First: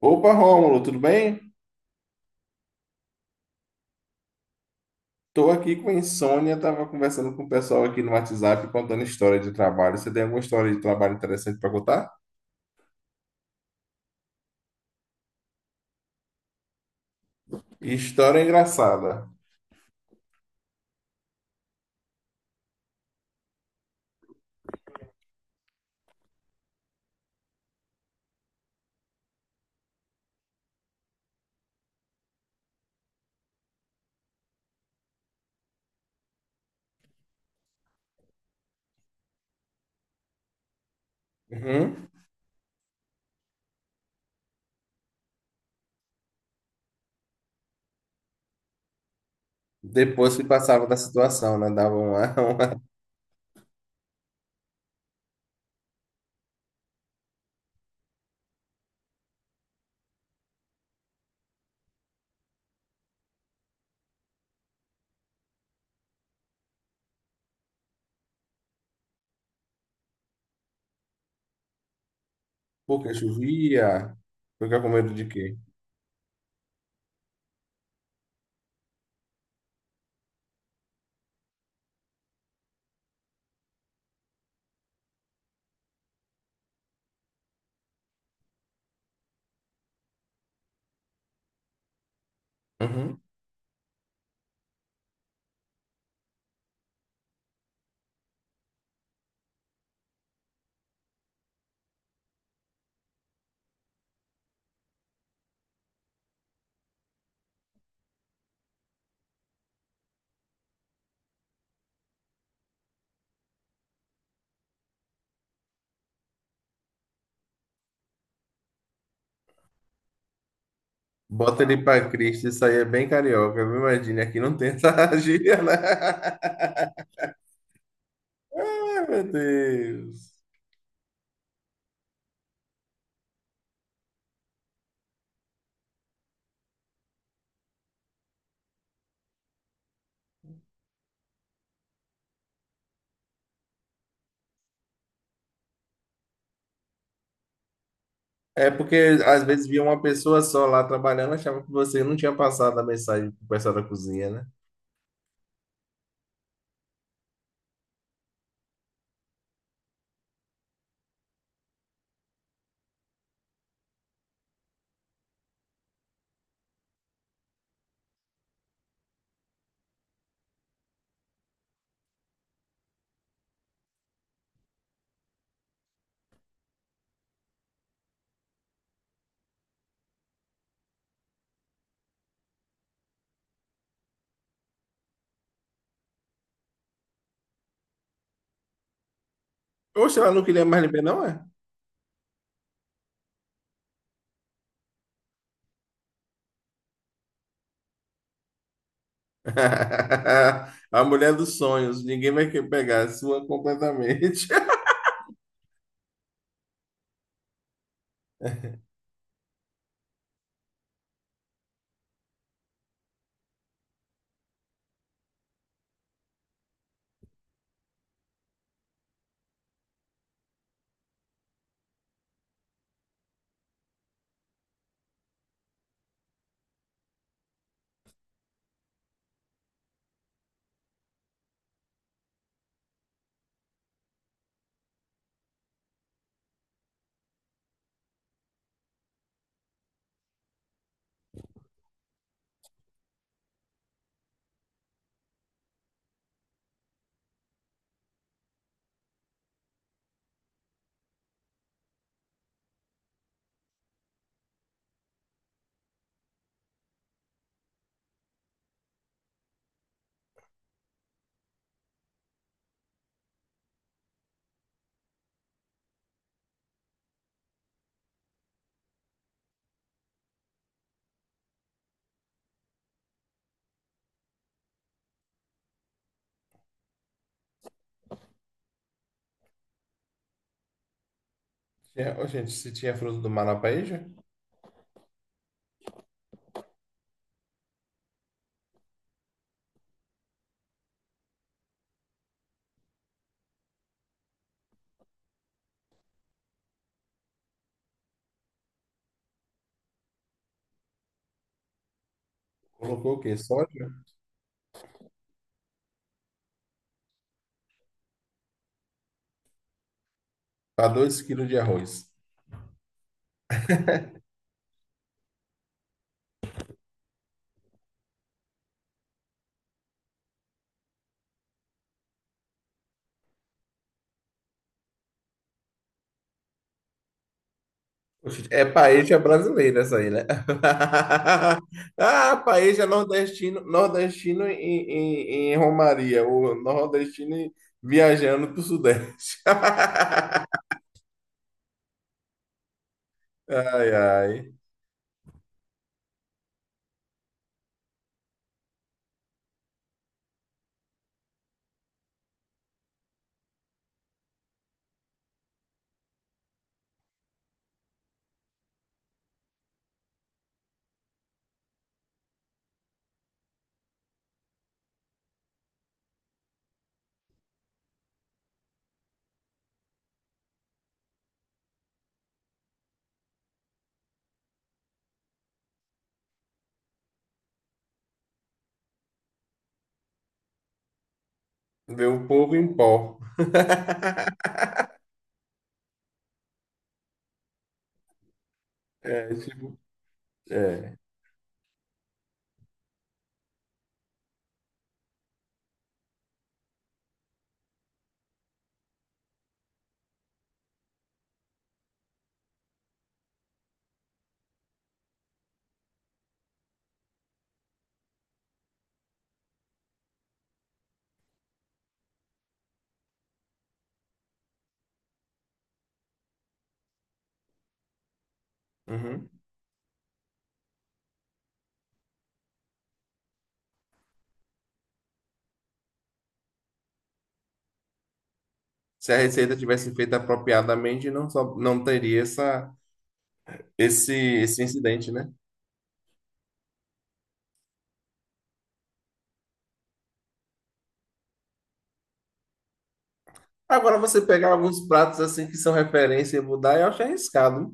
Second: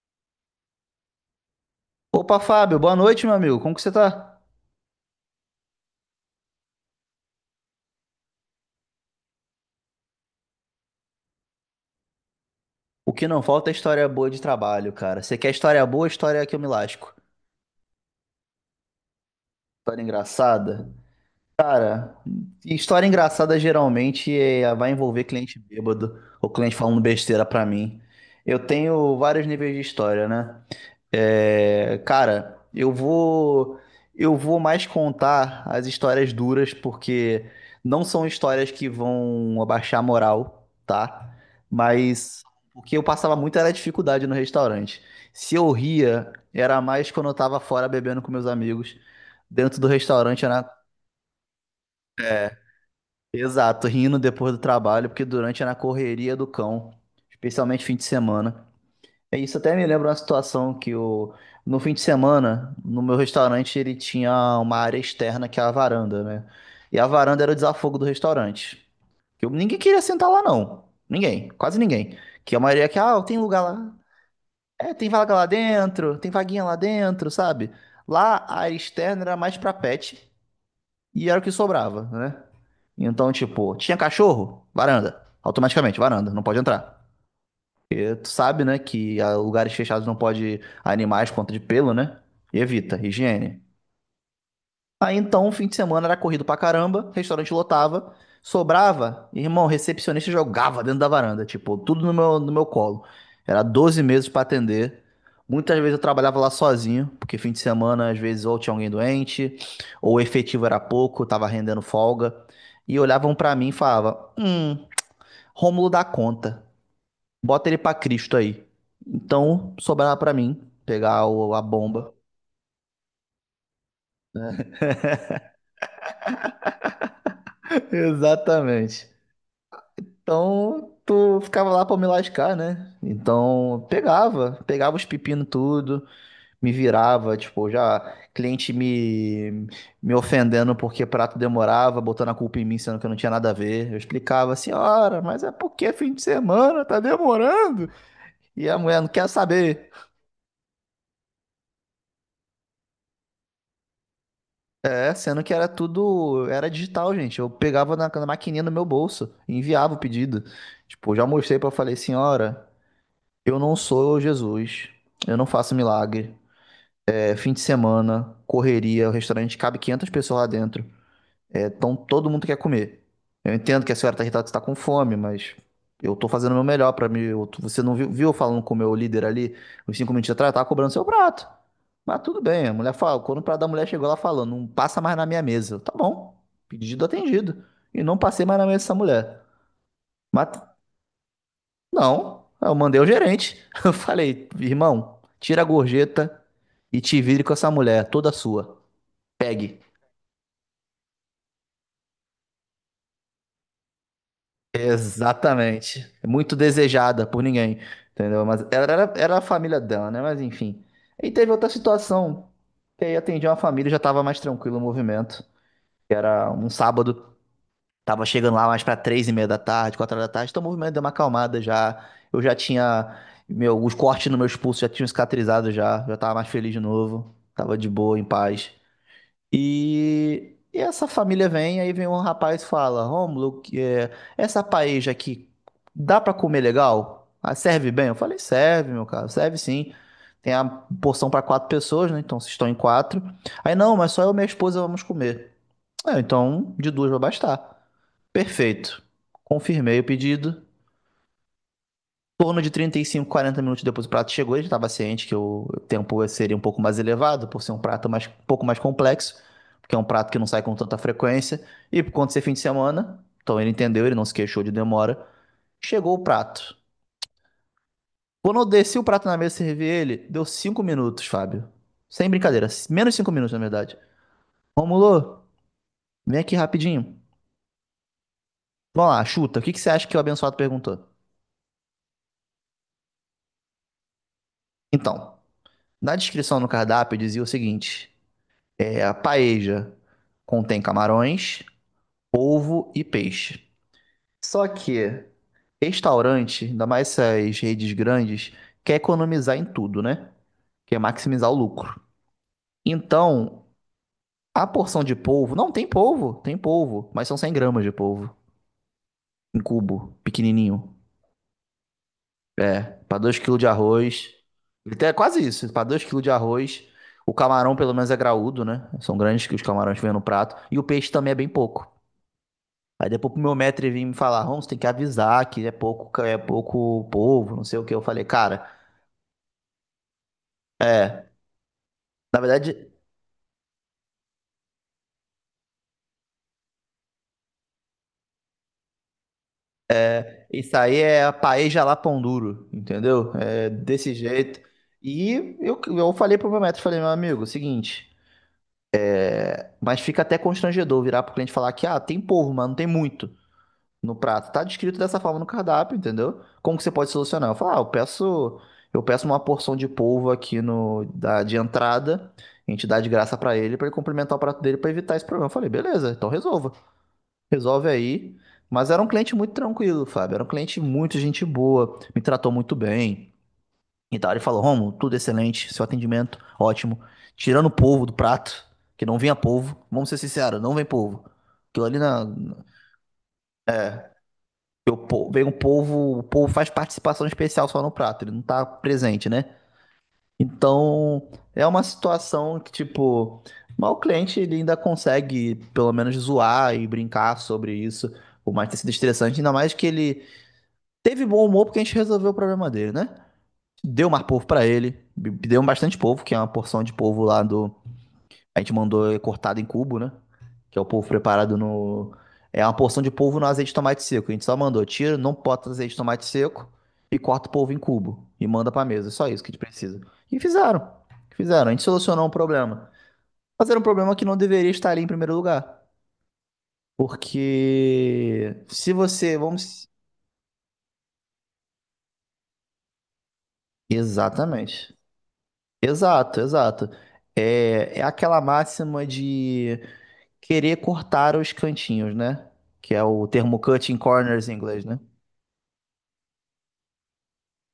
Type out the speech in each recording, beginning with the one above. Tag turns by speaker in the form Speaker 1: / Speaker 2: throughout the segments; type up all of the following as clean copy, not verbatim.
Speaker 1: Opa, Rômulo, tudo bem?
Speaker 2: Opa, Fábio, boa noite, meu amigo. Como que você tá?
Speaker 1: Tô aqui com insônia, tava conversando com o pessoal aqui no WhatsApp contando história de trabalho. Você tem alguma história de trabalho interessante para contar?
Speaker 2: O que não falta é história boa de trabalho, cara. Você quer história boa, história que eu me lasco.
Speaker 1: História engraçada.
Speaker 2: História engraçada? Cara, história engraçada geralmente vai envolver cliente bêbado ou cliente falando besteira pra mim. Eu tenho vários níveis de história, né? É, cara, eu vou mais contar as histórias duras porque não são histórias que vão abaixar a moral, tá?
Speaker 1: Uhum.
Speaker 2: Mas o que eu passava muito era dificuldade no restaurante. Se eu ria, era mais quando eu tava fora bebendo com meus amigos. Dentro do
Speaker 1: Depois
Speaker 2: restaurante
Speaker 1: que
Speaker 2: era
Speaker 1: passava da situação, né? Dava uma, uma...
Speaker 2: exato, rindo depois do trabalho, porque durante era na correria do cão, especialmente fim de semana. É, isso até me lembra uma situação no fim de semana, no meu restaurante, ele tinha uma área externa que é a varanda, né? E a varanda era o desafogo do restaurante. Ninguém queria sentar lá, não. Ninguém, quase ninguém. Que a maioria é que,
Speaker 1: Porque
Speaker 2: ah, tem lugar lá.
Speaker 1: chovia. Fica com
Speaker 2: É, tem
Speaker 1: medo de
Speaker 2: vaga lá
Speaker 1: quê?
Speaker 2: dentro, tem vaguinha lá dentro, sabe? Lá a área externa era mais pra pet e era o que sobrava, né? Então, tipo, tinha cachorro? Varanda. Automaticamente, varanda, não pode entrar. Tu sabe, né, que a lugares fechados não pode animais por conta de pelo, né? E evita,
Speaker 1: Uhum.
Speaker 2: higiene. Aí então, o fim de semana era corrido pra caramba, restaurante lotava, sobrava, irmão, recepcionista jogava dentro da varanda, tipo, tudo no meu colo. Era 12 meses pra atender. Muitas vezes eu trabalhava lá sozinho, porque fim de semana, às vezes, ou tinha alguém doente, ou o efetivo era pouco, tava rendendo folga. E olhavam pra mim e falavam: Rômulo dá conta. Bota ele pra Cristo aí. Então, sobrava pra mim pegar a
Speaker 1: Bota ele pra
Speaker 2: bomba.
Speaker 1: Cristo, isso aí é bem carioca, viu? Imagina, aqui não tem essa gíria, né?
Speaker 2: Exatamente.
Speaker 1: Ai, meu Deus.
Speaker 2: Então, tu ficava lá pra me lascar, né? Então, pegava, pegava os pepinos tudo, me virava, tipo, já cliente me ofendendo porque prato demorava, botando a culpa em mim, sendo que eu não tinha nada a ver. Eu explicava, senhora, mas é porque é fim de semana, tá demorando. E
Speaker 1: É
Speaker 2: a
Speaker 1: porque
Speaker 2: mulher não quer
Speaker 1: às vezes via
Speaker 2: saber.
Speaker 1: uma pessoa só lá trabalhando, achava que você não tinha passado a mensagem pro pessoal da cozinha, né?
Speaker 2: É, sendo que era tudo, era digital, gente. Eu pegava na maquininha no meu bolso e enviava o pedido. Tipo, eu já mostrei pra falei, senhora, eu não sou Jesus, eu não faço milagre. É fim de semana, correria, o restaurante cabe 500 pessoas lá dentro. É, então todo mundo quer comer. Eu entendo que a senhora está irritada, que está com fome, mas eu estou fazendo o meu melhor para mim. Você não viu, viu eu falando com o meu líder ali, uns 5 minutos atrás, eu tava cobrando seu prato. Mas tudo bem, a mulher fala, quando o prato da mulher chegou lá falando, não passa mais na minha mesa. Eu, tá bom, pedido atendido. E não passei mais na mesa dessa mulher.
Speaker 1: Oxe, ela não
Speaker 2: Mas
Speaker 1: queria mais lhe ver, não é?
Speaker 2: não, eu mandei o gerente. Eu falei, irmão, tira a gorjeta e te vire com essa mulher, toda sua.
Speaker 1: A mulher dos sonhos, ninguém vai querer pegar a sua completamente.
Speaker 2: Exatamente. Muito desejada por ninguém, entendeu? Mas ela era, era a família dela, né? Mas enfim. E teve outra situação, que aí atendi uma família, e já tava mais tranquilo o movimento. Que era um sábado, tava chegando lá mais pra 3:30 da tarde, 4 horas da tarde, então o movimento deu uma acalmada já. Eu já tinha, meu, os cortes no meus pulsos já tinham cicatrizado já, já tava mais feliz de novo, tava de boa, em paz. E essa família vem, aí vem um rapaz e fala: Rômulo, que é, essa paella aqui dá pra comer legal? Ah, serve bem? Eu falei: serve, meu caro, serve sim. Tem a porção pra 4 pessoas, né? Então vocês estão em quatro. Aí não, mas só eu e minha esposa vamos comer. É, então de duas vai bastar. Perfeito. Confirmei o pedido torno de 35, 40 minutos depois o prato chegou, ele estava ciente que o tempo seria um pouco mais elevado, por ser um prato mais, um pouco mais complexo, porque é um prato que não sai com tanta frequência, e por conta de ser fim de semana, então ele entendeu, ele não se queixou de demora, chegou o prato. Quando eu desci o prato na mesa e servi ele, deu 5 minutos, Fábio. Sem brincadeira, menos 5 minutos, na verdade. Romulo, vem aqui rapidinho. Vamos lá, chuta, o que, que você acha que o abençoado perguntou?
Speaker 1: É, ô, gente, se tinha fruto do mar na paella,
Speaker 2: Então, na descrição no cardápio dizia o seguinte: é, a paeja contém camarões, polvo e peixe. Só que restaurante, ainda mais essas redes grandes, quer economizar em tudo, né? Quer maximizar o lucro.
Speaker 1: colocou o quê?
Speaker 2: Então,
Speaker 1: Soja?
Speaker 2: a porção de polvo, não tem polvo, tem polvo, mas são 100 gramas de polvo em cubo,
Speaker 1: Para
Speaker 2: pequenininho.
Speaker 1: dois quilos de arroz.
Speaker 2: É, para 2 quilos de arroz. É quase isso, para 2 quilos de arroz. O camarão, pelo menos, é graúdo, né? São grandes que os camarões que vêm no prato. E o peixe também é bem pouco. Aí depois pro meu mestre vir me falar, Holmes, tem que avisar que é pouco povo, não sei o que. Eu falei,
Speaker 1: Oxe, é
Speaker 2: cara,
Speaker 1: paella brasileira essa aí, né? Ah,
Speaker 2: na
Speaker 1: paella
Speaker 2: verdade,
Speaker 1: nordestino, nordestino em Romaria, ou nordestino em- viajando para o Sudeste.
Speaker 2: isso aí é a paeja lá pão duro, entendeu? É
Speaker 1: Ai,
Speaker 2: desse
Speaker 1: ai.
Speaker 2: jeito. E eu falei pro meu mestre, falei, meu amigo, seguinte, mas fica até constrangedor virar pro cliente e falar que, ah, tem povo, mas não tem muito. No prato. Tá descrito dessa forma no cardápio, entendeu? Como que você pode solucionar? Eu falo, ah, eu peço uma porção de polvo aqui no da de entrada, a gente dá de graça pra ele complementar o prato dele pra evitar esse problema. Eu falei, beleza, então resolva. Resolve aí. Mas era um cliente muito tranquilo, Fábio. Era um cliente muito gente boa, me tratou muito bem. Então ele falou, Romo, tudo excelente, seu atendimento ótimo. Tirando o polvo do prato, que não vinha polvo. Vamos ser sinceros, não vem polvo. Aquilo ali
Speaker 1: Vê
Speaker 2: na,
Speaker 1: o povo em pó.
Speaker 2: o povo, vem o povo faz participação especial só no prato, ele não tá presente,
Speaker 1: É,
Speaker 2: né?
Speaker 1: tipo, é.
Speaker 2: Então, é uma situação que, tipo, mas o cliente ele ainda consegue, pelo menos, zoar e brincar sobre isso, por mais ter sido estressante, ainda mais que ele teve bom humor porque a gente resolveu o problema dele, né? Deu mais povo para ele, deu bastante povo, que é uma porção de povo lá do, a gente mandou cortado em cubo, né? Que é o polvo preparado no. É uma porção de polvo no azeite de tomate seco. A gente só mandou, tira, não bota azeite de tomate seco e corta o polvo em cubo e manda pra mesa. É só
Speaker 1: Uhum.
Speaker 2: isso que a gente precisa. E fizeram. Fizeram. A gente solucionou um problema. Mas era um problema que não deveria estar ali em primeiro lugar. Porque se
Speaker 1: Se a
Speaker 2: você.
Speaker 1: receita
Speaker 2: Vamos.
Speaker 1: tivesse feita apropriadamente, não, só, não teria essa, esse
Speaker 2: Exatamente.
Speaker 1: incidente, né?
Speaker 2: Exato, exato. É, é aquela máxima de querer cortar os cantinhos, né? Que é o termo
Speaker 1: Agora,
Speaker 2: cutting
Speaker 1: você
Speaker 2: corners
Speaker 1: pegar
Speaker 2: em inglês,
Speaker 1: alguns
Speaker 2: né?
Speaker 1: pratos assim que são referência e mudar, eu acho arriscado.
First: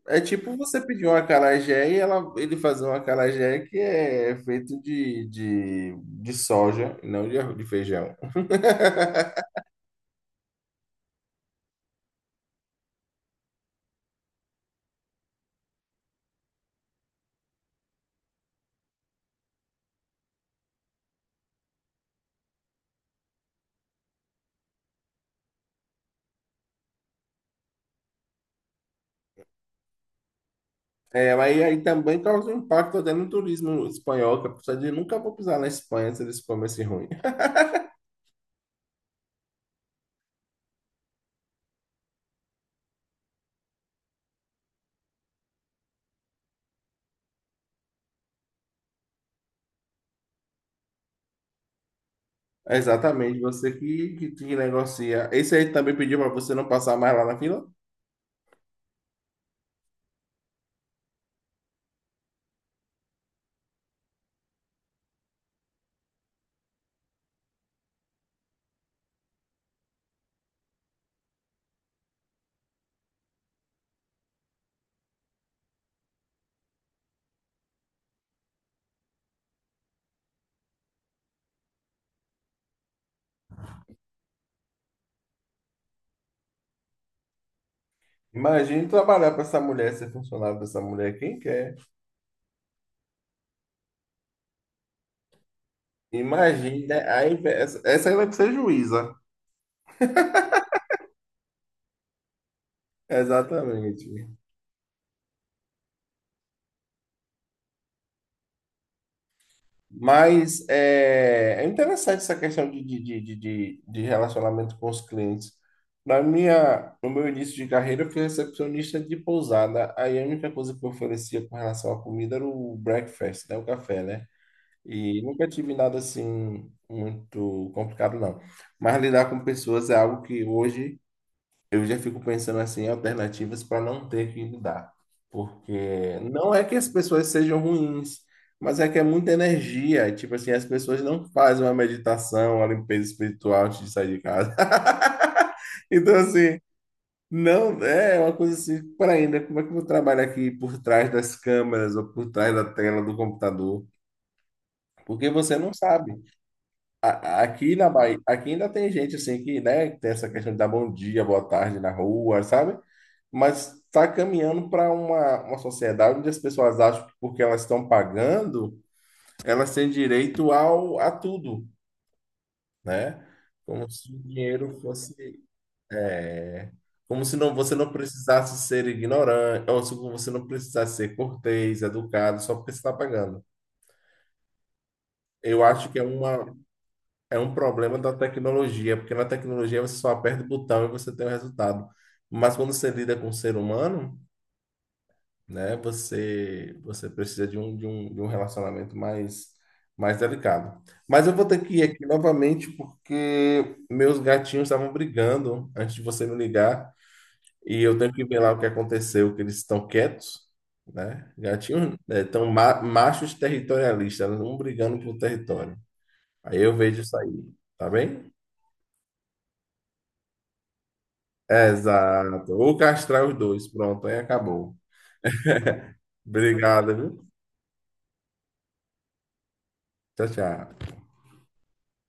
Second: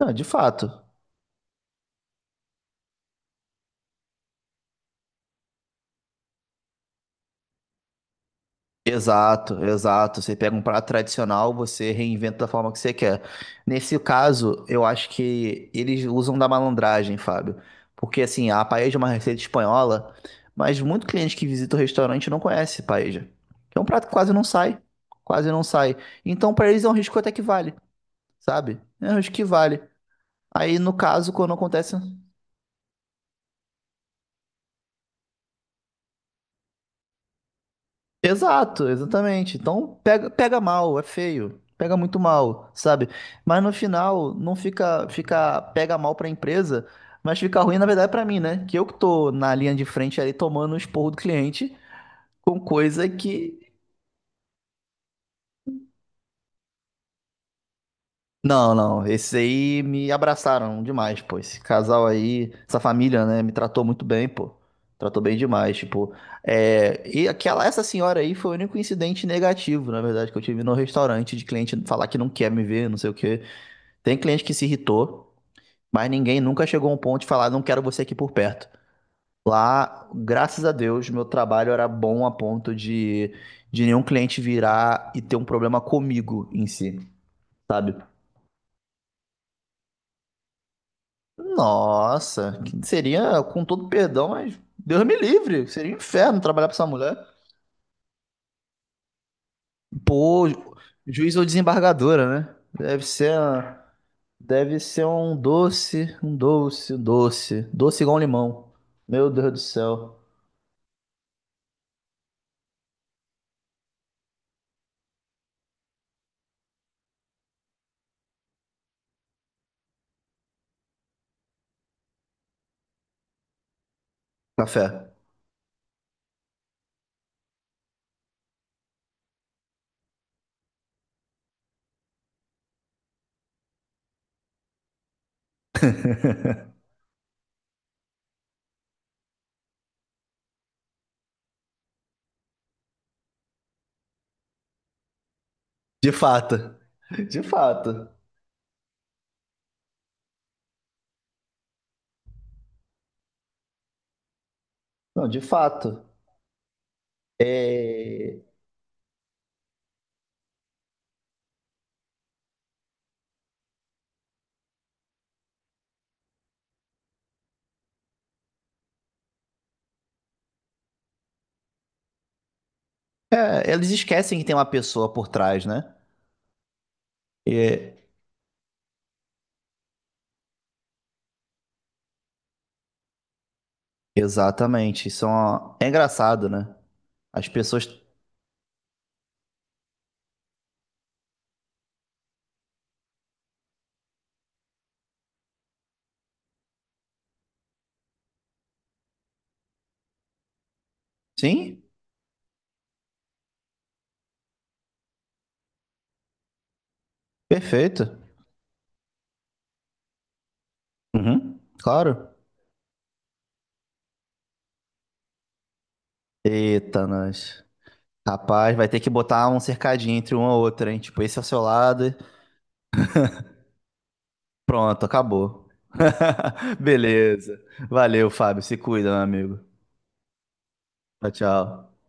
Speaker 2: Não,
Speaker 1: É
Speaker 2: de
Speaker 1: tipo
Speaker 2: fato.
Speaker 1: você pedir uma acarajé e ela, ele fazer um acarajé que é feito de soja, e não de, arroz- de feijão.
Speaker 2: Exato, exato. Você pega um prato tradicional, você reinventa da forma que você quer. Nesse caso, eu acho que eles usam da malandragem, Fábio. Porque assim, a paella é uma receita espanhola, mas muito cliente que visita o restaurante não conhece paella. É um prato que quase não sai, quase não sai. Então, para eles é um risco até que vale. Sabe? Eu acho que vale. Aí, no caso,
Speaker 1: É,
Speaker 2: quando
Speaker 1: mas aí
Speaker 2: acontece. Um
Speaker 1: também causa um impacto até no turismo espanhol, que a pessoa diz, nunca vou pisar na Espanha se eles comem esse ruim.
Speaker 2: exato, exatamente. Então, pega, pega mal, é feio. Pega muito mal, sabe? Mas no final, não fica, fica pega mal pra empresa, mas fica ruim, na verdade, pra mim, né? Que eu que tô na linha de frente ali tomando o esporro do cliente com
Speaker 1: É,
Speaker 2: coisa
Speaker 1: exatamente,
Speaker 2: que
Speaker 1: você que negocia. Esse aí também pediu para você não passar mais lá na fila?
Speaker 2: não, não. Esses aí me abraçaram demais, pô. Esse casal aí, essa família, né, me tratou muito bem, pô. Tratou bem demais, tipo. É... E essa senhora aí foi o único incidente negativo, na verdade, que eu tive no restaurante de cliente falar que não quer me ver, não sei o quê. Tem cliente que se irritou, mas ninguém nunca chegou a um ponto de falar, não quero você aqui por perto. Lá, graças a Deus, meu trabalho era bom a ponto de nenhum cliente virar e ter um problema comigo em si sabe?
Speaker 1: Imagine trabalhar para essa mulher, ser funcionário dessa mulher, quem quer?
Speaker 2: Nossa, que seria, com todo perdão, mas Deus me livre, seria um inferno trabalhar pra essa
Speaker 1: Imagine, né?
Speaker 2: mulher.
Speaker 1: Aí, essa aí vai ser juíza.
Speaker 2: Pô, juiz ou desembargadora, né?
Speaker 1: Exatamente.
Speaker 2: Deve ser um doce, um doce, um doce, doce igual um limão. Meu Deus do céu.
Speaker 1: Mas é, é interessante essa questão de relacionamento com os clientes. No meu início de carreira, eu fui recepcionista de pousada. Aí a única coisa que eu oferecia com relação à comida era o breakfast, né? O café, né?
Speaker 2: Café.
Speaker 1: E nunca tive nada assim muito complicado, não. Mas lidar com pessoas é algo que hoje eu já fico pensando assim em alternativas para não ter que lidar. Porque não é que as pessoas sejam ruins, mas é que é muita energia. Tipo assim, as pessoas não fazem uma meditação, uma limpeza espiritual antes de sair de casa.
Speaker 2: De
Speaker 1: Então, assim,
Speaker 2: fato. De
Speaker 1: não
Speaker 2: fato.
Speaker 1: é uma coisa assim, para ainda, como é que eu vou trabalhar aqui por trás das câmeras ou por trás da tela do computador?
Speaker 2: Não,
Speaker 1: Porque
Speaker 2: de
Speaker 1: você não
Speaker 2: fato.
Speaker 1: sabe. A- aqui na Bahia,
Speaker 2: É,
Speaker 1: aqui ainda tem gente assim que, né, tem essa questão de dar bom dia, boa tarde na rua, sabe? Mas está caminhando para uma sociedade onde as pessoas acham que porque elas estão pagando, elas têm direito ao, a tudo, né?
Speaker 2: é,
Speaker 1: Como
Speaker 2: eles
Speaker 1: se o
Speaker 2: esquecem que tem uma
Speaker 1: dinheiro
Speaker 2: pessoa por
Speaker 1: fosse,
Speaker 2: trás, né?
Speaker 1: é, como se não, você não
Speaker 2: É,
Speaker 1: precisasse ser ignorante, ou se você não precisasse ser cortês, educado, só porque você está pagando.
Speaker 2: exatamente. Isso é,
Speaker 1: Eu
Speaker 2: uma- é
Speaker 1: acho que é
Speaker 2: engraçado,
Speaker 1: uma,
Speaker 2: né?
Speaker 1: é
Speaker 2: As
Speaker 1: um
Speaker 2: pessoas.
Speaker 1: problema da tecnologia, porque na tecnologia você só aperta o botão e você tem o resultado. Mas quando você lida com o ser humano, né? Você precisa de um, de um relacionamento mais delicado. Mas eu vou ter que
Speaker 2: Sim,
Speaker 1: ir aqui novamente porque meus gatinhos estavam brigando antes de você me ligar e eu tenho
Speaker 2: perfeito.
Speaker 1: que ver lá o que aconteceu, que eles estão quietos, né?
Speaker 2: Uhum,
Speaker 1: Gatinhos, né,
Speaker 2: claro.
Speaker 1: tão ma- machos territorialistas, um brigando por território. Aí eu vejo
Speaker 2: Eita,
Speaker 1: isso aí,
Speaker 2: nós.
Speaker 1: tá bem?
Speaker 2: Rapaz, vai ter que botar um cercadinho entre uma e outra, hein? Tipo, esse é o seu
Speaker 1: É,
Speaker 2: lado.
Speaker 1: exato. Ou castrar os dois, pronto, aí acabou.
Speaker 2: Pronto, acabou.
Speaker 1: Obrigado, viu?
Speaker 2: Beleza. Valeu, Fábio. Se cuida, meu amigo.
Speaker 1: Tchau, tchau.
Speaker 2: Tchau, tchau.